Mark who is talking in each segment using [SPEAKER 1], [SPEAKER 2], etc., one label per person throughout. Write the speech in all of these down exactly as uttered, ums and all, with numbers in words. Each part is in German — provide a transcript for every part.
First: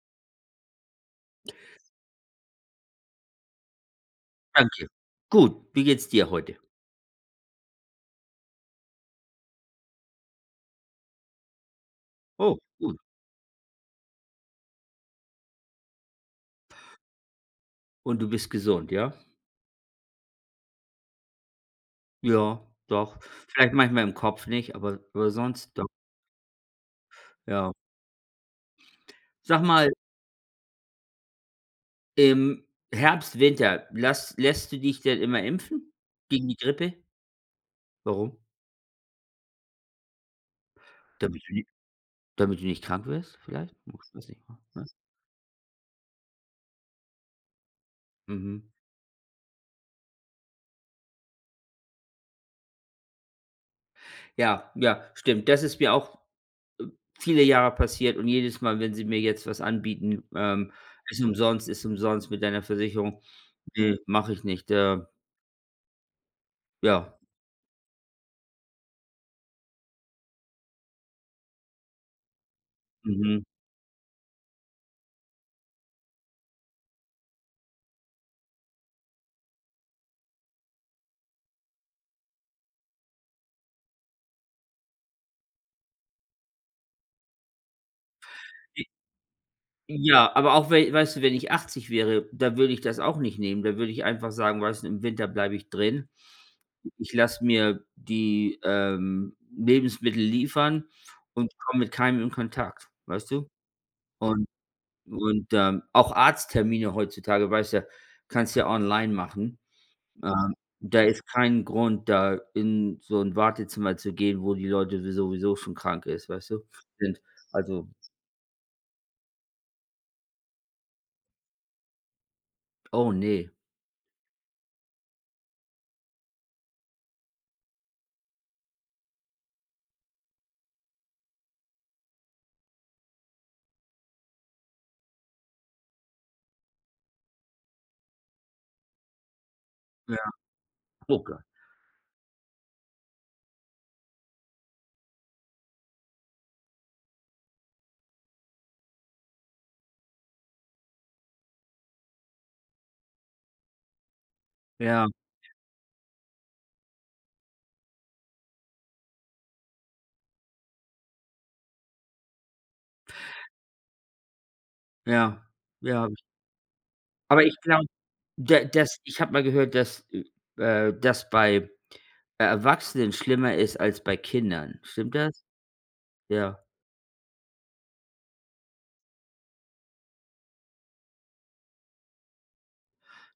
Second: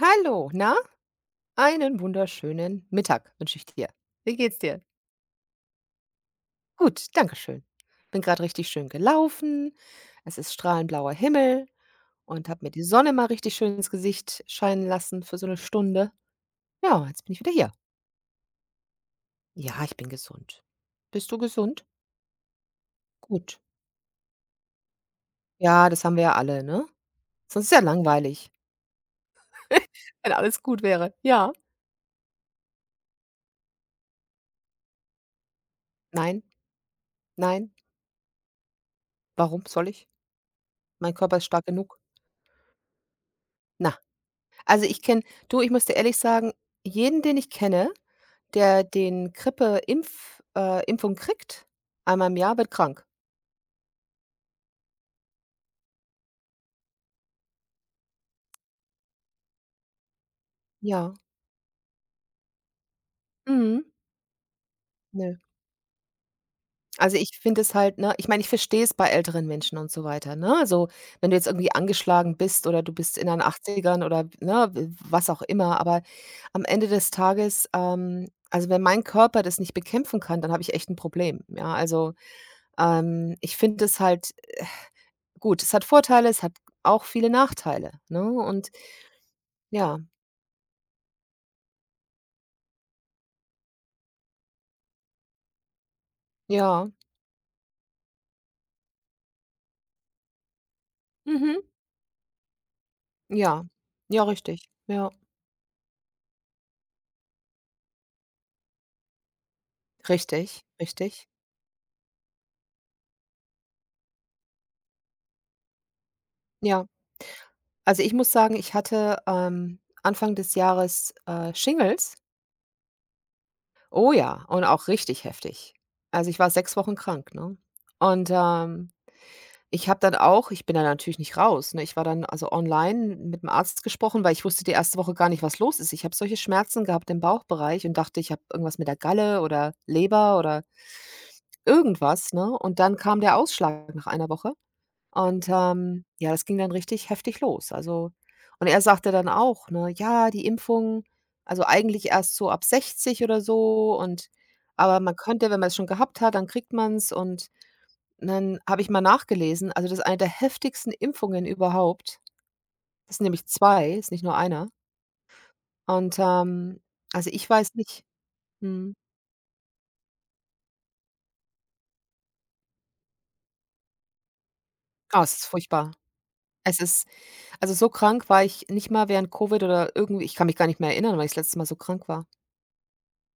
[SPEAKER 1] Hallo, na, einen wunderschönen Mittag wünsche ich dir. Wie geht's dir?
[SPEAKER 2] Danke. Gut, wie geht's dir heute?
[SPEAKER 1] Gut, danke schön. Bin gerade richtig schön gelaufen. Es ist strahlend blauer Himmel und
[SPEAKER 2] Oh,
[SPEAKER 1] habe mir die
[SPEAKER 2] gut.
[SPEAKER 1] Sonne mal richtig schön ins Gesicht scheinen lassen für so eine Stunde. Ja, jetzt bin ich wieder hier.
[SPEAKER 2] Und du bist gesund, ja?
[SPEAKER 1] Ja, ich bin gesund. Bist du gesund?
[SPEAKER 2] Ja, doch.
[SPEAKER 1] Gut.
[SPEAKER 2] Vielleicht manchmal im Kopf nicht, aber aber sonst doch,
[SPEAKER 1] Ja, das haben wir ja alle, ne? Sonst ist
[SPEAKER 2] ja.
[SPEAKER 1] ja langweilig,
[SPEAKER 2] Sag mal,
[SPEAKER 1] wenn alles gut wäre. Ja.
[SPEAKER 2] im Herbst, Winter, lass lässt du dich denn immer impfen
[SPEAKER 1] Nein,
[SPEAKER 2] gegen die Grippe?
[SPEAKER 1] nein.
[SPEAKER 2] Warum?
[SPEAKER 1] Warum soll ich? Mein Körper
[SPEAKER 2] Damit
[SPEAKER 1] ist
[SPEAKER 2] du ni
[SPEAKER 1] stark genug.
[SPEAKER 2] Damit du nicht krank wirst vielleicht?
[SPEAKER 1] Na.
[SPEAKER 2] Hm, ich weiß nicht,
[SPEAKER 1] Also,
[SPEAKER 2] ne?
[SPEAKER 1] ich kenne du, ich muss dir ehrlich sagen, jeden, den ich kenne,
[SPEAKER 2] Mhm.
[SPEAKER 1] der den Grippe-Impf äh, Impfung kriegt, einmal im Jahr, wird krank.
[SPEAKER 2] Ja, ja, stimmt. Das ist mir auch viele Jahre passiert und jedes Mal, wenn sie mir jetzt was anbieten, ähm:
[SPEAKER 1] Ja.
[SPEAKER 2] „Ist umsonst, ist umsonst mit deiner Versicherung.“
[SPEAKER 1] Mhm.
[SPEAKER 2] Ne, mache ich nicht, äh
[SPEAKER 1] Nö.
[SPEAKER 2] ja.
[SPEAKER 1] Also, ich finde es halt, ne, ich meine, ich verstehe es bei älteren Menschen und so weiter, ne? Also, wenn du jetzt irgendwie angeschlagen bist oder du bist in deinen
[SPEAKER 2] Mhm.
[SPEAKER 1] Achtzigern oder, ne, w was auch immer, aber am Ende des Tages, ähm also, wenn mein Körper das nicht bekämpfen kann, dann habe ich echt ein Problem, ja? Also, ähm, ich finde es halt. Gut, es hat Vorteile, es hat auch viele Nachteile, ne? Und
[SPEAKER 2] J
[SPEAKER 1] ja,
[SPEAKER 2] ja, aber auch wei weißt du, wenn ich achtzig wäre, da würde ich das auch nicht nehmen. Da würde ich einfach sagen: „Weißt du, im Winter bleibe ich drin.
[SPEAKER 1] ja,
[SPEAKER 2] Ich lasse mir die, ähm, Lebensmittel liefern und
[SPEAKER 1] mhm,
[SPEAKER 2] komme mit keinem in Kontakt“, weißt du?
[SPEAKER 1] ja, ja,
[SPEAKER 2] Und
[SPEAKER 1] richtig, ja,
[SPEAKER 2] und, ähm, Auch Arzttermine heutzutage, weißt ja, kannst ja online machen. Ähm,
[SPEAKER 1] richtig,
[SPEAKER 2] Da ist
[SPEAKER 1] richtig.
[SPEAKER 2] kein Grund, da in so 'n Wartezimmer zu gehen, wo die Leute sowieso schon krank ist, weißt du,
[SPEAKER 1] Ja,
[SPEAKER 2] sind. Also,
[SPEAKER 1] also, ich muss sagen, ich hatte, ähm, Anfang des Jahres, äh, Shingles.
[SPEAKER 2] oh ne.
[SPEAKER 1] Oh ja, und auch richtig heftig. Also, ich war sechs Wochen krank, ne? Und, ähm Ich habe dann auch ich bin da natürlich nicht raus, ne? Ich war dann also online mit 'm Arzt gesprochen, weil ich wusste die erste Woche gar nicht, was los ist. Ich habe solche Schmerzen gehabt im Bauchbereich und dachte, ich habe irgendwas mit der Galle oder
[SPEAKER 2] Ja.
[SPEAKER 1] Leber oder
[SPEAKER 2] Oh Gott.
[SPEAKER 1] irgendwas, ne? Und dann kam der Ausschlag nach einer Woche und, ähm, ja, das ging dann richtig heftig los. Also, und er sagte dann auch, ne: „Ja, die Impfung, also eigentlich erst so ab sechzig oder so und aber
[SPEAKER 2] Ja,
[SPEAKER 1] man könnte, wenn man's schon gehabt hat, dann kriegt man's und“ dann habe ich mal nachgelesen, also, das ist eine der heftigsten Impfungen überhaupt. Das sind nämlich zwei, ist nicht nur einer.
[SPEAKER 2] ja, ja.
[SPEAKER 1] Und, ähm, also,
[SPEAKER 2] Aber
[SPEAKER 1] ich
[SPEAKER 2] ich
[SPEAKER 1] weiß
[SPEAKER 2] glaube,
[SPEAKER 1] nicht.
[SPEAKER 2] da
[SPEAKER 1] Mhm.
[SPEAKER 2] das ich habe mal gehört, dass, äh das bei äh, Erwachsenen schlimmer ist als bei Kindern. Stimmt
[SPEAKER 1] Ah, es
[SPEAKER 2] das?
[SPEAKER 1] ist furchtbar.
[SPEAKER 2] Ja.
[SPEAKER 1] Es ist, also, so krank war ich nicht mal während Covid oder irgendwie, ich kann mich gar nicht mehr erinnern, weil ich das letzte Mal so krank war.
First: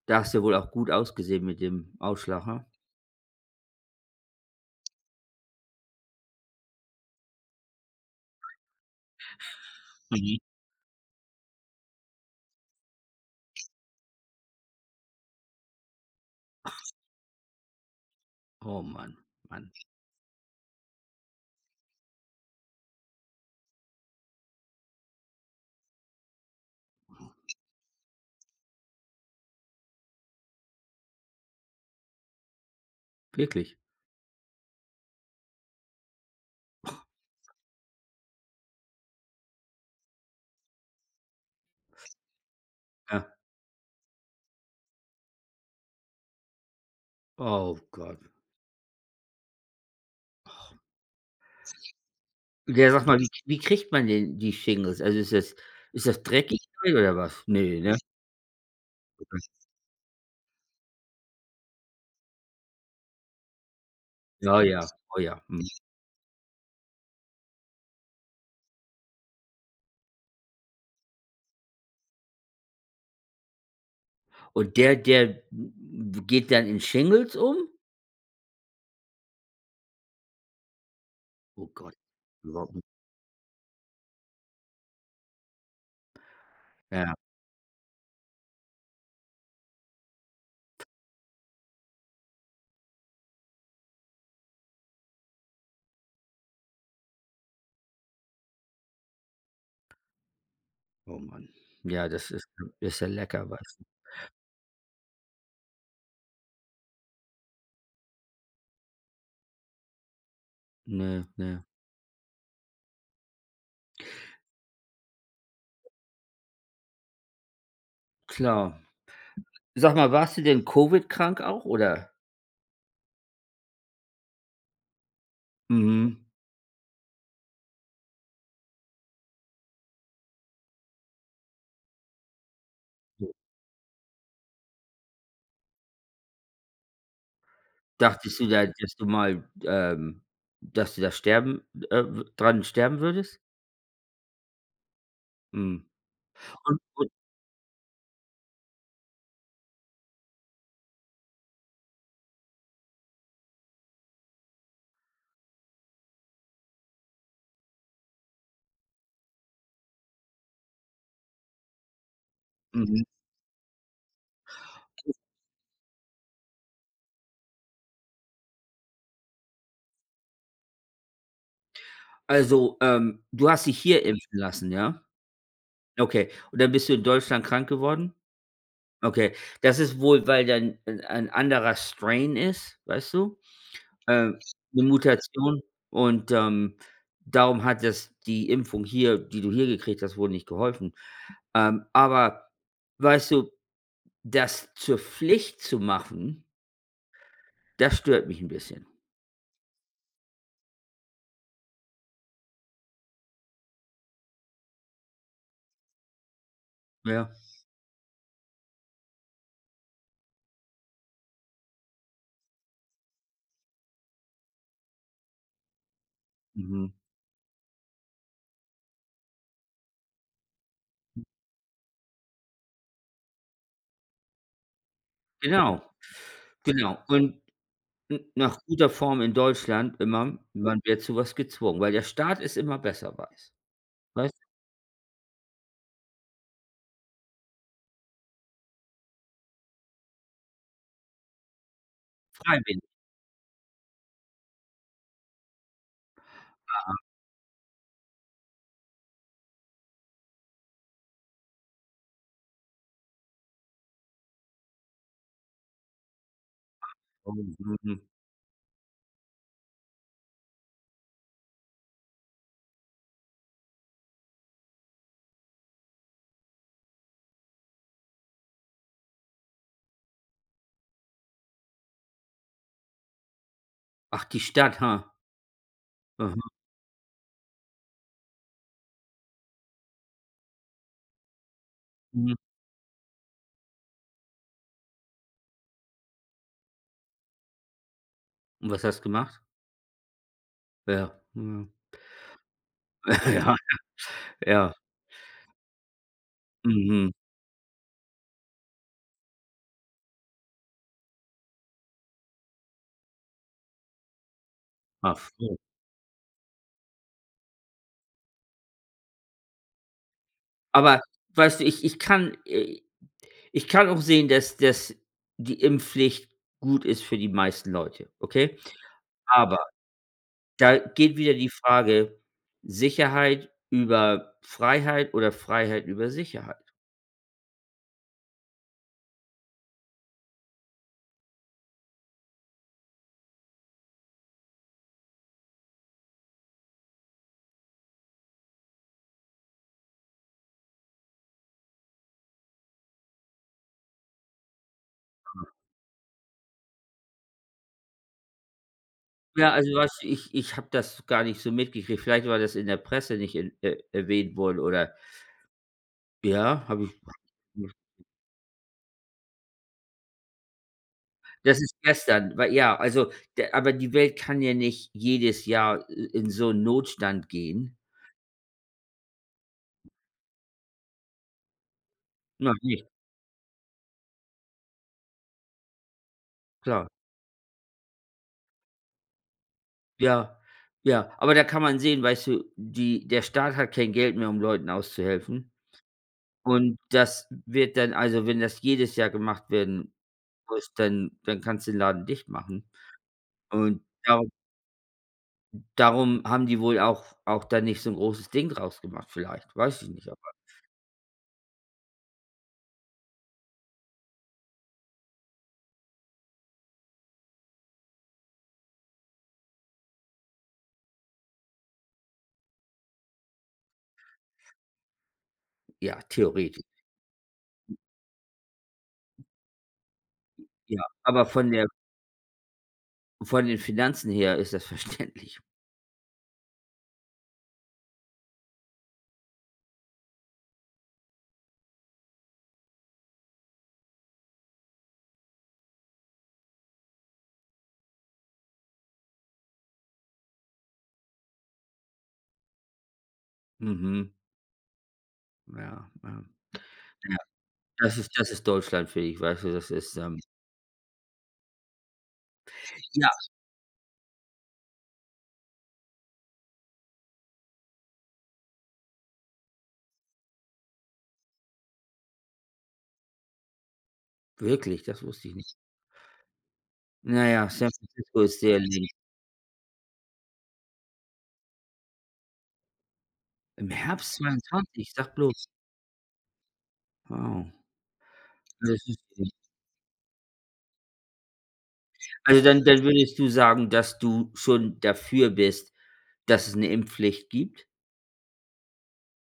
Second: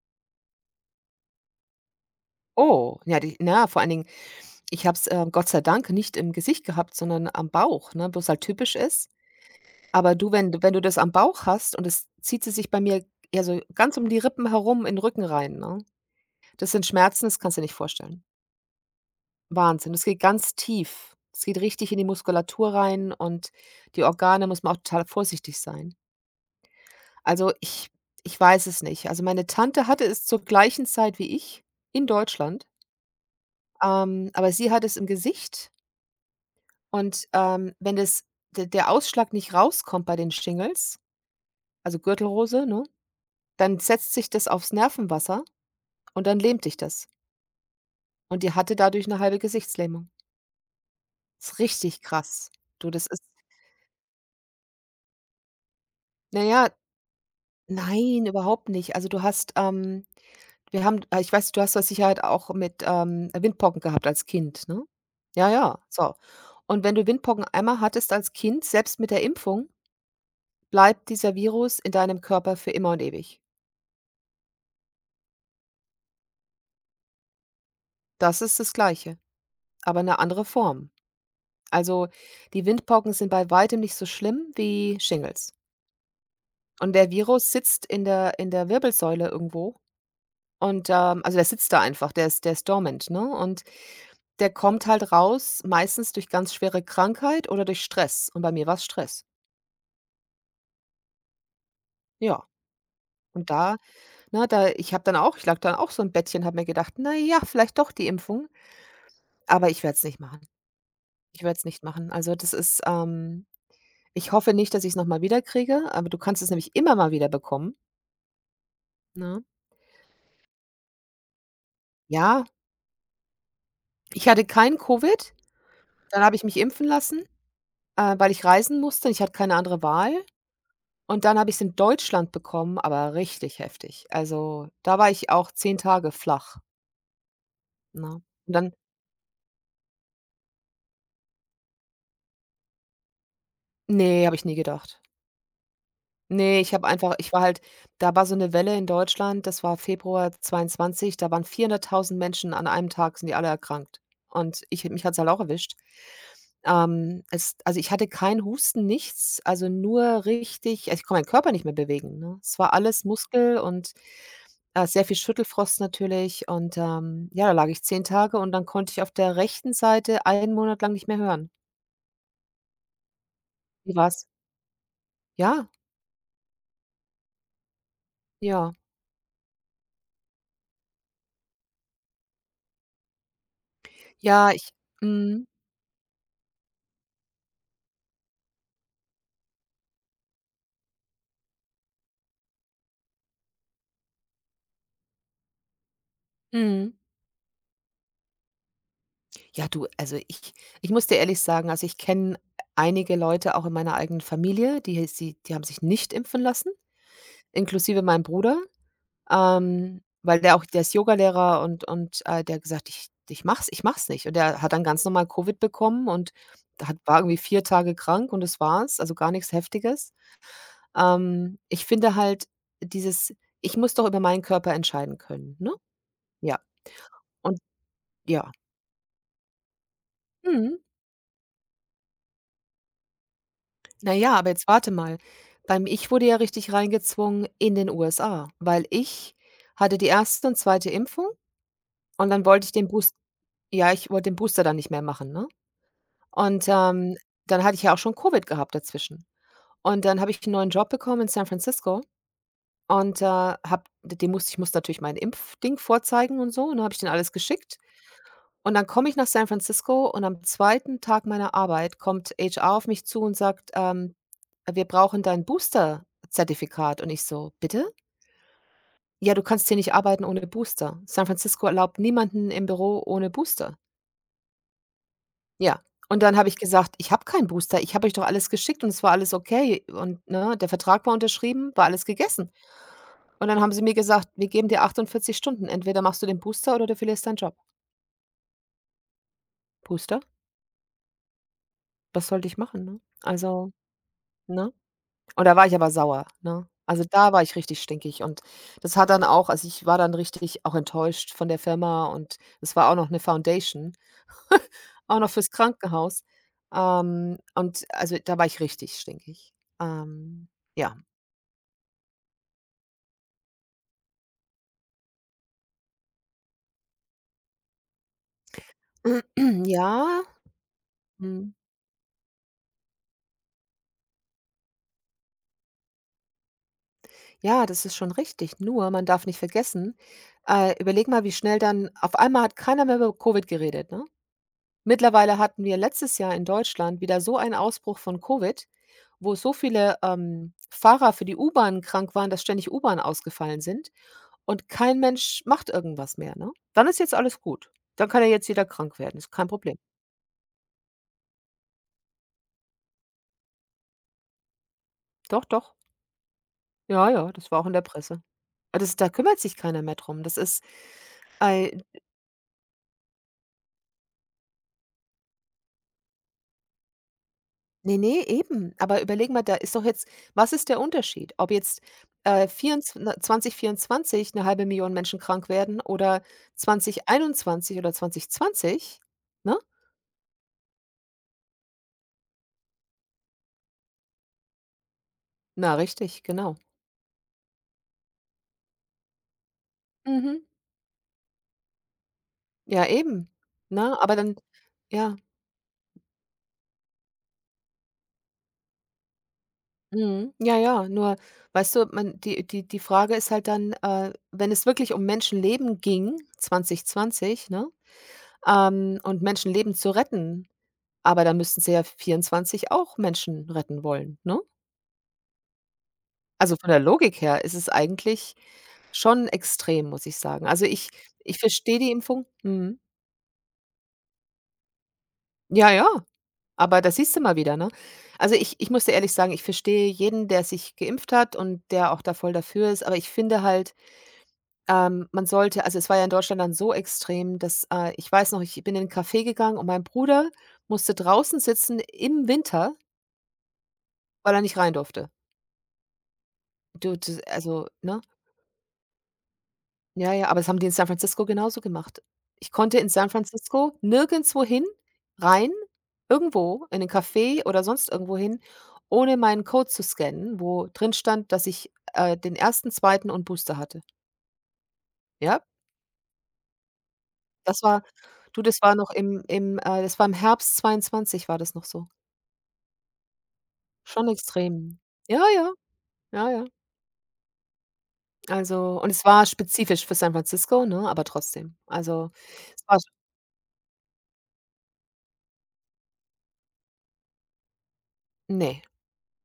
[SPEAKER 2] Da hast du ja wohl auch gut ausgesehen mit dem Ausschlag, ne?
[SPEAKER 1] Oh, ja, die na ja, vor allen Dingen, ich habe es, ähm, Gott sei Dank nicht im Gesicht gehabt, sondern am Bauch, ne, bloß halt typisch ist. Aber du,
[SPEAKER 2] Mhm.
[SPEAKER 1] wenn du wenn du das am Bauch hast und es zieht sie sich bei mir, ja, so ganz um die Rippen herum in 'n Rücken rein, ne? Das sind Schmerzen, das kannst du dir nicht vorstellen.
[SPEAKER 2] Oh Mann, Mann.
[SPEAKER 1] Wahnsinn, das geht ganz tief. Es geht richtig in die Muskulatur rein, und die Organe muss man auch total vorsichtig sein. Also, ich ich weiß es nicht. Also, meine Tante hatte es zur gleichen Zeit wie ich in Deutschland,
[SPEAKER 2] Wirklich?
[SPEAKER 1] ähm, aber sie hat es im Gesicht und, ähm, wenn das de der Ausschlag nicht rauskommt bei den Shingles, also Gürtelrose, ne,
[SPEAKER 2] Ja.
[SPEAKER 1] dann setzt sich das aufs Nervenwasser und dann lähmt dich das.
[SPEAKER 2] Oh Gott.
[SPEAKER 1] Und die hatte dadurch eine halbe Gesichtslähmung. Ist richtig krass. Du,
[SPEAKER 2] Ja,
[SPEAKER 1] das
[SPEAKER 2] sag mal,
[SPEAKER 1] ist.
[SPEAKER 2] wie wie kriegt man denn die Shingles? Also, ist das ist das
[SPEAKER 1] Na ja,
[SPEAKER 2] Dreckigkeit oder was? Ne, ne?
[SPEAKER 1] nein, überhaupt nicht. Also, du hast, ähm wir haben, äh, ich weiß, du hast das Sicherheit auch mit, ähm, Windpocken gehabt als
[SPEAKER 2] Ja,
[SPEAKER 1] Kind, ne?
[SPEAKER 2] ja. Oh ja.
[SPEAKER 1] Ja,
[SPEAKER 2] Mhm.
[SPEAKER 1] ja, so. Und wenn du Windpocken einmal hattest als Kind, selbst mit der Impfung, bleibt dieser Virus in deinem Körper für immer und ewig.
[SPEAKER 2] Und der der hm, geht dann in Shingles um?
[SPEAKER 1] Das ist das Gleiche, aber eine andere Form.
[SPEAKER 2] Oh Gott.
[SPEAKER 1] Also, die
[SPEAKER 2] Überhaupt nicht.
[SPEAKER 1] Windpocken sind bei weitem nicht so schlimm wie Shingles. Und der
[SPEAKER 2] Ja.
[SPEAKER 1] Virus sitzt in der in der Wirbelsäule irgendwo und, ähm also, der sitzt da einfach, der ist der ist dormant, ne? Und der kommt halt raus, meistens durch ganz schwere Krankheit oder durch Stress. Und bei mir war's Stress.
[SPEAKER 2] Oh Mann. Ja, das
[SPEAKER 1] Ja.
[SPEAKER 2] ist ist ja
[SPEAKER 1] Und
[SPEAKER 2] lecker,
[SPEAKER 1] da,
[SPEAKER 2] weißt du?
[SPEAKER 1] ne, da, ich habe dann auch ich lag dann auch so im Bettchen, habe mir gedacht: „Na ja, vielleicht doch die Impfung.“ Aber ich werde es nicht machen.
[SPEAKER 2] Ne,
[SPEAKER 1] Ich werde
[SPEAKER 2] ne.
[SPEAKER 1] es nicht machen. Also, das ist, ähm ich hoffe nicht, dass ich's noch mal wieder kriege, aber du kannst es nämlich immer mal wieder bekommen,
[SPEAKER 2] Klar.
[SPEAKER 1] ne?
[SPEAKER 2] Sag mal, warst du denn Covid krank auch, oder?
[SPEAKER 1] Ja, ich hatte kein Covid, dann
[SPEAKER 2] Mhm.
[SPEAKER 1] habe ich mich impfen lassen, äh, weil ich reisen musste. Ich hatte keine andere Wahl. Und dann habe ich es in Deutschland bekommen, aber richtig heftig. Also, da war ich auch zehn Tage flach, ne?
[SPEAKER 2] Dachtest du
[SPEAKER 1] Und
[SPEAKER 2] da,
[SPEAKER 1] dann,
[SPEAKER 2] dass du mal, ähm dass du da sterben äh, w dran sterben würdest?
[SPEAKER 1] ne, habe ich nie gedacht.
[SPEAKER 2] Mhm.
[SPEAKER 1] Ne, ich
[SPEAKER 2] Und
[SPEAKER 1] habe
[SPEAKER 2] und
[SPEAKER 1] einfach ich war halt, da war so eine Welle in Deutschland, das war Februar zweiundzwanzig. Da waren vierhunderttausend Menschen an einem Tag, sind die alle erkrankt. Und ich, mich hat's halt auch erwischt. Ähm, es also, ich hatte keinen Husten, nichts, also, nur richtig, also, ich konnte meinen Körper nicht mehr bewegen, ne? Es war alles
[SPEAKER 2] mhm.
[SPEAKER 1] Muskel und Äh, sehr viel Schüttelfrost natürlich und, ähm, ja, da lag ich zehn Tage und dann konnte ich auf der rechten Seite einen Monat lang nicht mehr hören.
[SPEAKER 2] Also, ähm, du hast dich
[SPEAKER 1] Wie
[SPEAKER 2] hier
[SPEAKER 1] war's?
[SPEAKER 2] impfen lassen, ja?
[SPEAKER 1] Ja,
[SPEAKER 2] Okay. Und dann bist du in Deutschland krank geworden?
[SPEAKER 1] ja.
[SPEAKER 2] Okay. Das ist wohl, weil dann 'n ein anderer Strain ist, weißt du? Äh,
[SPEAKER 1] Ja, ich.
[SPEAKER 2] 'ne
[SPEAKER 1] Mhm,
[SPEAKER 2] Mutation und, ähm, darum hat das die Impfung hier, die du hier gekriegt hast, wohl nicht geholfen. Ähm, aber weißt du, das zur Pflicht zu machen,
[SPEAKER 1] mhm.
[SPEAKER 2] das stört mich ein bisschen.
[SPEAKER 1] Ja, du, also, ich ich muss dir ehrlich sagen, also, ich kenne einige Leute auch in meiner eigenen Familie, die sie, die die haben sich nicht impfen lassen,
[SPEAKER 2] Ja.
[SPEAKER 1] inklusive meinem Bruder. Ähm, weil der auch, der ist Yogalehrer und und, äh, der hat gesagt: „Ich ich mach's ich mach's nicht.“ Und der hat dann ganz normal Covid bekommen und da
[SPEAKER 2] Mhm.
[SPEAKER 1] hat war irgendwie vier Tage krank und das war's, also gar nichts Heftiges. Ähm, ich finde halt dieses, ich muss doch über meinen Körper entscheiden können, ne?
[SPEAKER 2] Genau,
[SPEAKER 1] Ja.
[SPEAKER 2] genau. Und
[SPEAKER 1] Und
[SPEAKER 2] n
[SPEAKER 1] ja.
[SPEAKER 2] nach guter Form in Deutschland immer,
[SPEAKER 1] Mhm.
[SPEAKER 2] man wird zu was gezwungen, weil der Staat es immer besser weiß.
[SPEAKER 1] Na ja,
[SPEAKER 2] Weißt du,
[SPEAKER 1] aber jetzt warte mal. Beim ich wurde ja richtig reingezwungen in den u es a, weil ich hatte die erste und zweite Impfung und dann wollte ich
[SPEAKER 2] freiwillig.
[SPEAKER 1] den Boos ja, ich wollte den Booster dann nicht mehr machen, ne? Und, ähm, dann hatte ich ja auch schon Covid gehabt dazwischen. Und dann habe ich einen neuen Job bekommen in San Francisco und, äh, habe den, musste ich musste natürlich mein Impfding vorzeigen und so, und dann habe ich denen alles geschickt.
[SPEAKER 2] Mhm.
[SPEAKER 1] Und dann komme ich nach San Francisco und am zweiten Tag meiner Arbeit kommt ha er auf mich zu und sagt, ähm: „Wir brauchen dein Booster-Zertifikat.“ Und ich so: „Bitte?“ „Ja, du kannst hier nicht arbeiten ohne Booster. San Francisco erlaubt niemanden im Büro ohne Booster.“
[SPEAKER 2] Ach, die Stadt, ha.
[SPEAKER 1] Ja, und dann
[SPEAKER 2] Mhm,
[SPEAKER 1] habe ich gesagt: „Ich habe keinen Booster. Ich habe euch doch alles geschickt und es war alles okay.“ Und, ne, der Vertrag war unterschrieben, war alles
[SPEAKER 2] mhm.
[SPEAKER 1] gegessen. Und dann haben sie mir gesagt: „Wir geben dir achtundvierzig Stunden. Entweder machst du den Booster oder du verlierst deinen Job.“
[SPEAKER 2] Und was hast du gemacht?
[SPEAKER 1] Booster?
[SPEAKER 2] Ja, mhm.
[SPEAKER 1] Was sollte ich machen, ne?
[SPEAKER 2] Ja,
[SPEAKER 1] Also, ne?
[SPEAKER 2] ja.
[SPEAKER 1] Und da war ich aber sauer, ne? Also,
[SPEAKER 2] Mhm.
[SPEAKER 1] da war ich richtig stinkig und das hat dann auch, also, ich war dann richtig auch enttäuscht von der Firma und es war auch noch 'ne Foundation, auch noch
[SPEAKER 2] Ach
[SPEAKER 1] fürs
[SPEAKER 2] so.
[SPEAKER 1] Krankenhaus. Ähm, und also, da war ich richtig stinkig. Ähm, ja.
[SPEAKER 2] Aber weißt du, ich ich kann äh, ich kann auch sehen, dass dass die Impfpflicht gut ist für die meisten Leute, okay? Aber
[SPEAKER 1] Ja,
[SPEAKER 2] da geht wieder die
[SPEAKER 1] mhm.
[SPEAKER 2] Frage, Sicherheit über Freiheit oder Freiheit über Sicherheit.
[SPEAKER 1] Ja, das ist schon richtig. Nur man darf nicht vergessen, äh, überleg mal, wie schnell dann auf einmal hat keiner mehr über Covid geredet, ne? Mittlerweile hatten wir letztes Jahr in Deutschland wieder so einen Ausbruch von Covid, wo so viele, ähm, Fahrer für die U-Bahn krank waren, dass ständig U-Bahnen ausgefallen sind und kein Mensch macht irgendwas mehr, ne? Dann ist jetzt alles gut. Dann kann ja jetzt jeder krank werden, ist kein
[SPEAKER 2] Ja, also
[SPEAKER 1] Problem.
[SPEAKER 2] weißt du, ich ich habe das gar nicht so mitgekriegt. Vielleicht war das in der Presse nicht in äh, erwähnt worden oder
[SPEAKER 1] Doch, doch.
[SPEAKER 2] ja, habe ich
[SPEAKER 1] Ja, ja, das war auch in der Presse. Ah, das da kümmert sich keiner mehr drum. Das ist,
[SPEAKER 2] das ist
[SPEAKER 1] äh,
[SPEAKER 2] gestern, weil ja, also der aber die Welt kann ja nicht jedes Jahr in so 'n Notstand gehen.
[SPEAKER 1] Ne, ne, eben. Aber überlege mal, da ist doch jetzt, was ist der Unterschied, ob jetzt, äh,
[SPEAKER 2] Na,
[SPEAKER 1] vierundzw ne, zweitausendvierundzwanzig 'ne eine Million Menschen krank werden oder
[SPEAKER 2] klar,
[SPEAKER 1] zwanzig einundzwanzig oder zwanzig zwanzig, ne?
[SPEAKER 2] ja, ja. Aber da kann man sehen, weißt du, die der Staat hat kein Geld mehr, um Leuten auszuhelfen.
[SPEAKER 1] Na, richtig, genau.
[SPEAKER 2] Und das wird dann, also, wenn das jedes Jahr gemacht werden
[SPEAKER 1] Mhm.
[SPEAKER 2] muss, dann dann kannst du den Laden dicht machen.
[SPEAKER 1] Ja, eben,
[SPEAKER 2] Und
[SPEAKER 1] na, aber
[SPEAKER 2] darum
[SPEAKER 1] dann, ja,
[SPEAKER 2] darum haben die wohl auch auch da nicht so ein großes Ding draus gemacht vielleicht, weiß ich nicht, aber
[SPEAKER 1] mhm, ja, ja, nur, weißt du, man die die die Frage ist halt dann, äh, wenn es wirklich um Menschenleben ging, zwanzig zwanzig, ne, ähm, und Menschenleben zu retten. Aber dann müssten sie ja vierundzwanzig auch Menschen retten wollen, ne?
[SPEAKER 2] ja,
[SPEAKER 1] Also,
[SPEAKER 2] theoretisch,
[SPEAKER 1] von der Logik her ist es eigentlich schon extrem, muss ich sagen. Also,
[SPEAKER 2] ja.
[SPEAKER 1] ich
[SPEAKER 2] Aber
[SPEAKER 1] ich
[SPEAKER 2] von der
[SPEAKER 1] verstehe die Impfung. Mhm.
[SPEAKER 2] von den Finanzen her ist das verständlich.
[SPEAKER 1] Ja, ja, aber da siehst du mal wieder, ne? Also, ich ich muss dir ehrlich sagen, ich verstehe jeden, der sich geimpft hat und der auch da voll dafür ist, aber ich finde halt, ähm, man sollte, also, es war ja in Deutschland dann so extrem, dass, äh ich weiß noch, ich bin in 'n Café gegangen und mein Bruder musste draußen sitzen im Winter,
[SPEAKER 2] Mhm,
[SPEAKER 1] weil er nicht rein durfte.
[SPEAKER 2] ja, ja.
[SPEAKER 1] Du, d
[SPEAKER 2] Ja,
[SPEAKER 1] also,
[SPEAKER 2] das
[SPEAKER 1] ne?
[SPEAKER 2] ist das ist Deutschland für dich, weißt du, das ist,
[SPEAKER 1] Ja,
[SPEAKER 2] ähm
[SPEAKER 1] ja, aber das haben die in San Francisco genauso gemacht. Ich konnte in
[SPEAKER 2] ja,
[SPEAKER 1] San Francisco nirgendwo hin rein, irgendwo in 'nen Café oder sonst irgendwo hin, ohne meinen Code zu scannen, wo drin stand, dass ich, äh, den ersten, zweiten und Booster hatte.
[SPEAKER 2] wirklich, das wusste ich
[SPEAKER 1] Ja,
[SPEAKER 2] nicht. Ja, ja,
[SPEAKER 1] das
[SPEAKER 2] San
[SPEAKER 1] war,
[SPEAKER 2] Francisco ist
[SPEAKER 1] du, das
[SPEAKER 2] sehr
[SPEAKER 1] war
[SPEAKER 2] leer.
[SPEAKER 1] noch im im, äh das war im Herbst zweiundzwanzig, war das noch so.
[SPEAKER 2] Im
[SPEAKER 1] Schon
[SPEAKER 2] Herbst
[SPEAKER 1] extrem.
[SPEAKER 2] zweiundzwanzig, sag
[SPEAKER 1] Ja,
[SPEAKER 2] bloß.
[SPEAKER 1] ja, ja, ja.
[SPEAKER 2] Wow. Also,
[SPEAKER 1] Also,
[SPEAKER 2] das
[SPEAKER 1] und
[SPEAKER 2] ist
[SPEAKER 1] es war
[SPEAKER 2] viel.
[SPEAKER 1] spezifisch für San Francisco, ne, aber trotzdem. Also,
[SPEAKER 2] Also,
[SPEAKER 1] es
[SPEAKER 2] dann
[SPEAKER 1] war
[SPEAKER 2] dann
[SPEAKER 1] sch
[SPEAKER 2] würdest du sagen, dass du schon dafür bist, dass es eine Impfpflicht gibt?
[SPEAKER 1] ne.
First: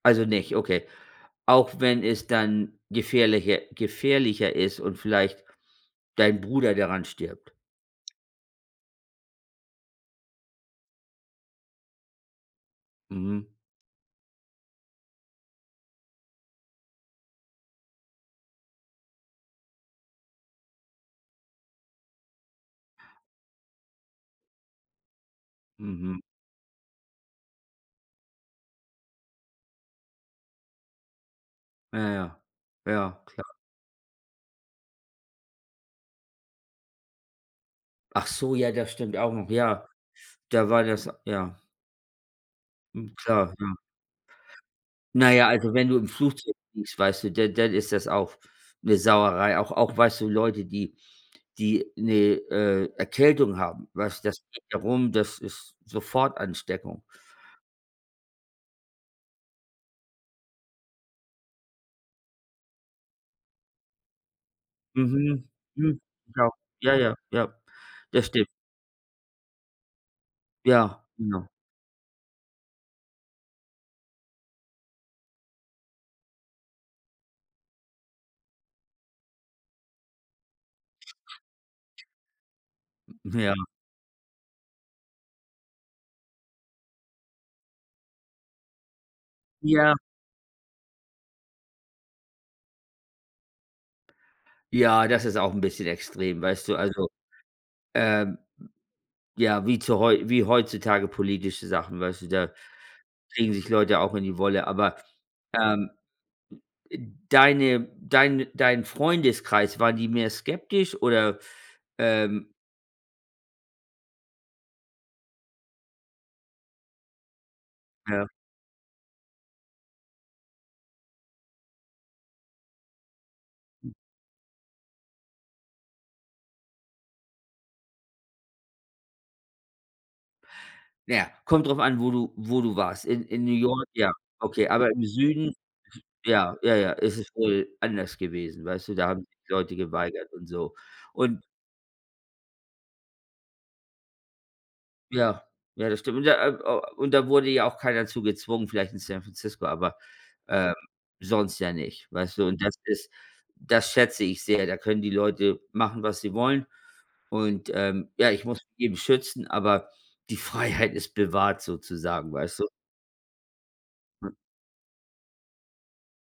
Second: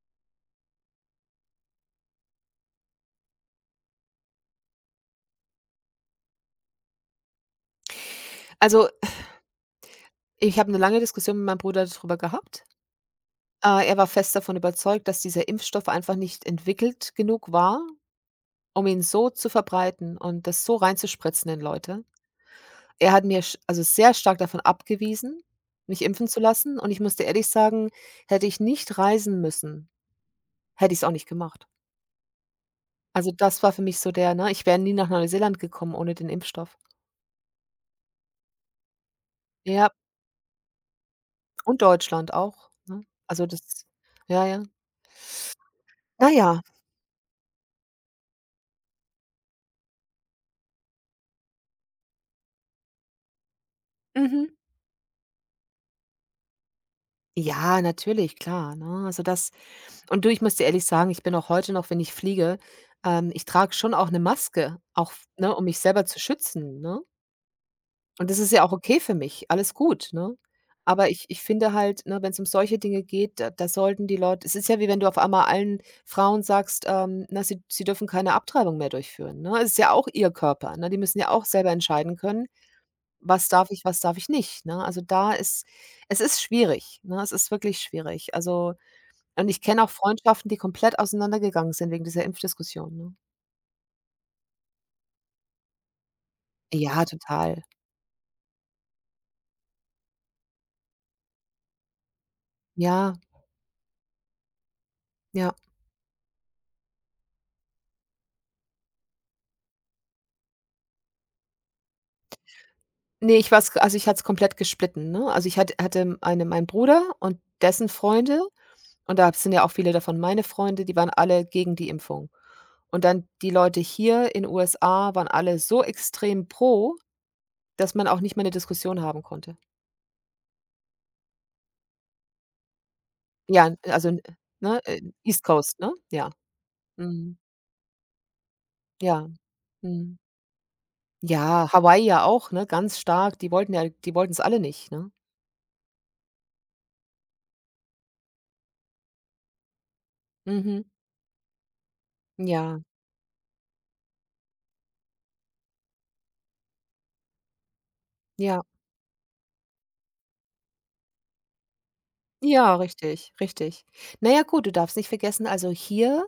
[SPEAKER 2] Also, nicht, okay. Auch wenn es dann gefährlicher gefährlicher ist und vielleicht dein Bruder daran stirbt.
[SPEAKER 1] Also, ich habe 'ne lange Diskussion mit meinem Bruder darüber gehabt.
[SPEAKER 2] Mhm,
[SPEAKER 1] Äh, er war fest davon überzeugt, dass dieser Impfstoff einfach nicht entwickelt genug war, um ihn so zu verbreiten und das so reinzuspritzen in Leute. Er hat mir, sch also sehr stark davon abgewiesen, mich
[SPEAKER 2] mhm.
[SPEAKER 1] impfen zu lassen und ich musste ehrlich sagen, hätte ich nicht reisen müssen, hätte ich's auch nicht gemacht.
[SPEAKER 2] Ja, ja. Ja,
[SPEAKER 1] Also,
[SPEAKER 2] klar.
[SPEAKER 1] das war für mich so, der ne, ich wäre nie nach Neuseeland gekommen ohne den Impfstoff.
[SPEAKER 2] Ach so, ja, das stimmt auch noch. Ja,
[SPEAKER 1] Ja,
[SPEAKER 2] da war das ja.
[SPEAKER 1] und Deutschland auch, ne?
[SPEAKER 2] Hm,
[SPEAKER 1] Also,
[SPEAKER 2] klar, ja.
[SPEAKER 1] das, ja, ja.
[SPEAKER 2] Na ja, also, wenn du im
[SPEAKER 1] Na
[SPEAKER 2] Flugzeug
[SPEAKER 1] ja.
[SPEAKER 2] fliegst, weißt du, dann dann ist das auch eine Sauerei. Auch auch, weißt du, Leute, die die eine äh, Erkältung haben, weißt du, das
[SPEAKER 1] Mhm.
[SPEAKER 2] geht ja das ist sofort Ansteckung.
[SPEAKER 1] Ja, natürlich, klar, ne? Also, das. Und du, ich muss dir ehrlich sagen, ich bin auch heute noch, wenn ich fliege, ähm, ich trage schon auch eine Maske, auch,
[SPEAKER 2] Mhm.
[SPEAKER 1] ne, um mich
[SPEAKER 2] Mhm.
[SPEAKER 1] selber zu
[SPEAKER 2] Genau.
[SPEAKER 1] schützen,
[SPEAKER 2] Ja,
[SPEAKER 1] ne?
[SPEAKER 2] ja, ja. Das
[SPEAKER 1] Und das
[SPEAKER 2] stimmt.
[SPEAKER 1] ist ja auch okay für mich, alles gut, ne?
[SPEAKER 2] Ja,
[SPEAKER 1] Aber ich ich
[SPEAKER 2] genau.
[SPEAKER 1] finde halt, ne, wenn es um solche Dinge geht, da da sollten die Leute, es ist ja wie, wenn du auf einmal allen Frauen sagst, ähm, na, sie sie dürfen keine Abtreibung mehr durchführen, ne? Es ist ja auch ihr Körper, ne? Die müssen ja auch selber entscheiden können: „Was
[SPEAKER 2] Ja.
[SPEAKER 1] darf ich, was darf ich nicht“, ne? Also, da ist es ist schwierig, ne? Es ist wirklich schwierig. Also und ich kenne auch
[SPEAKER 2] Ja.
[SPEAKER 1] Freundschaften, die komplett auseinandergegangen sind wegen dieser Impfdiskussion, ne?
[SPEAKER 2] Ja, das ist auch ein bisschen extrem, weißt du?
[SPEAKER 1] Ja,
[SPEAKER 2] Also,
[SPEAKER 1] total.
[SPEAKER 2] ähm, ja, wie zu heu wie heutzutage politische Sachen, weißt du, da
[SPEAKER 1] Ja,
[SPEAKER 2] kriegen sich Leute auch in die Wolle, aber,
[SPEAKER 1] ja.
[SPEAKER 2] ähm deine dein dein Freundeskreis, waren die mehr skeptisch oder, ähm
[SPEAKER 1] Ne, ich war's, also, ich hatte es komplett gesplitten, ne? Also, ich hatte hatte eine meinen Bruder und dessen
[SPEAKER 2] ja,
[SPEAKER 1] Freunde und da sind ja auch viele davon meine Freunde, die waren alle gegen die Impfung. Und dann die Leute hier in u es a waren alle so extrem pro, dass man auch nicht mal 'ne Diskussion haben konnte.
[SPEAKER 2] na ja, kommt drauf an, wo du wo du warst. In in New
[SPEAKER 1] Ja,
[SPEAKER 2] York,
[SPEAKER 1] also,
[SPEAKER 2] ja, okay,
[SPEAKER 1] ne,
[SPEAKER 2] aber
[SPEAKER 1] äh,
[SPEAKER 2] im
[SPEAKER 1] East
[SPEAKER 2] Süden,
[SPEAKER 1] Coast, ne? Ja.
[SPEAKER 2] ja, ja, ja, ist es
[SPEAKER 1] Mhm.
[SPEAKER 2] wohl anders gewesen, weißt du? Da haben
[SPEAKER 1] Ja.
[SPEAKER 2] sich die Leute
[SPEAKER 1] Mhm.
[SPEAKER 2] geweigert und so. Und
[SPEAKER 1] Ja, Hawaii ja auch, ne, ganz stark. Die wollten ja, die wollten es alle nicht, ne?
[SPEAKER 2] ja, ja, das stimmt. Und da, äh, au und da wurde ja auch keiner zu gezwungen, vielleicht in San Francisco, aber, ähm,
[SPEAKER 1] Mhm.
[SPEAKER 2] sonst ja nicht, weißt du? Und das
[SPEAKER 1] Ja,
[SPEAKER 2] ist das schätze ich sehr. Da können die Leute machen, was sie wollen. Und, ähm, ja, ich muss
[SPEAKER 1] ja,
[SPEAKER 2] jeden schützen, aber die Freiheit ist bewahrt sozusagen, weißt du?
[SPEAKER 1] ja, richtig, richtig. Na ja, gut, du darfst nicht vergessen, also hier,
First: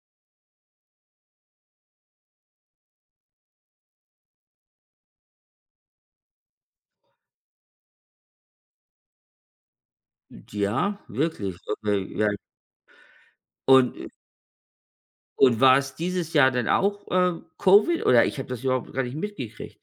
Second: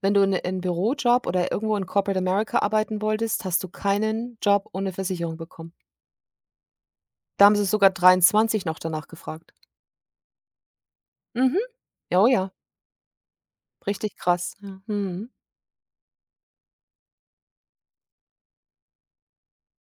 [SPEAKER 1] wenn du in 'n Bürojob oder irgendwo in Corporate America arbeiten wolltest, hast du keinen Job ohne Versicherung bekommen. Da haben sie sogar dreiundzwanzig noch danach gefragt.
[SPEAKER 2] Ja, wirklich.
[SPEAKER 1] Mhm.
[SPEAKER 2] Okay,
[SPEAKER 1] Ja, oh
[SPEAKER 2] ja.
[SPEAKER 1] ja,
[SPEAKER 2] Und
[SPEAKER 1] richtig krass. Ja. Mhm.
[SPEAKER 2] und war es dieses Jahr dann auch, äh, Covid oder ich habe das überhaupt gar nicht mitgekriegt?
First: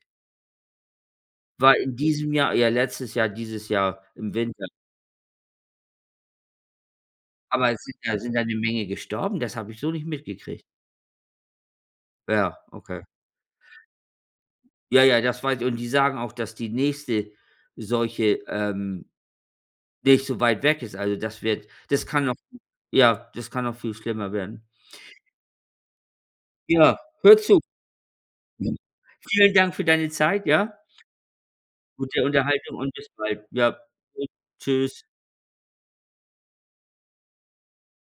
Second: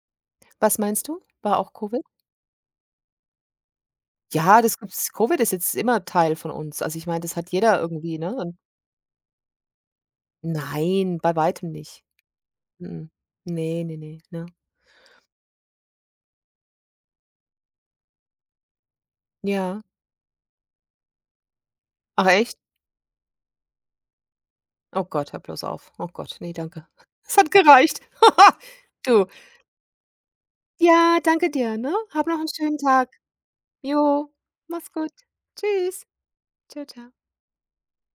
[SPEAKER 1] Was meinst du? War auch
[SPEAKER 2] War in
[SPEAKER 1] Covid?
[SPEAKER 2] diesem Jahr, ja, letztes Jahr, dieses Jahr im
[SPEAKER 1] Ja,
[SPEAKER 2] Winter.
[SPEAKER 1] das gibt's Covid ist jetzt immer Teil von uns. Also, ich meine, das hat
[SPEAKER 2] Aber
[SPEAKER 1] jeder
[SPEAKER 2] es sind
[SPEAKER 1] irgendwie,
[SPEAKER 2] ja
[SPEAKER 1] ne?
[SPEAKER 2] sind ja 'ne
[SPEAKER 1] Und
[SPEAKER 2] Menge gestorben, das habe ich so nicht mitgekriegt.
[SPEAKER 1] nein, bei weitem nicht.
[SPEAKER 2] Ja, okay.
[SPEAKER 1] Mhm. Ne, ne, ne, ne?
[SPEAKER 2] Ja, ja, das weiß ich und die sagen auch, dass die nächste solche, ähm
[SPEAKER 1] Ja.
[SPEAKER 2] nicht so weit weg ist. Also, das wird das kann
[SPEAKER 1] Ach
[SPEAKER 2] noch,
[SPEAKER 1] echt?
[SPEAKER 2] ja, das kann noch viel schlimmer werden.
[SPEAKER 1] Oh Gott, hör bloß auf. Oh Gott, ne, danke.
[SPEAKER 2] Ja, hör
[SPEAKER 1] Es hat
[SPEAKER 2] zu.
[SPEAKER 1] gereicht. Du.
[SPEAKER 2] Vielen Dank für deine Zeit, ja?
[SPEAKER 1] Ja, danke dir, ne?
[SPEAKER 2] Gute
[SPEAKER 1] Hab noch 'n schönen
[SPEAKER 2] Unterhaltung und bis
[SPEAKER 1] Tag.
[SPEAKER 2] bald. Ja.
[SPEAKER 1] Jo, mach's
[SPEAKER 2] Tschüss.
[SPEAKER 1] gut. Tschüss. Tschau, tschau.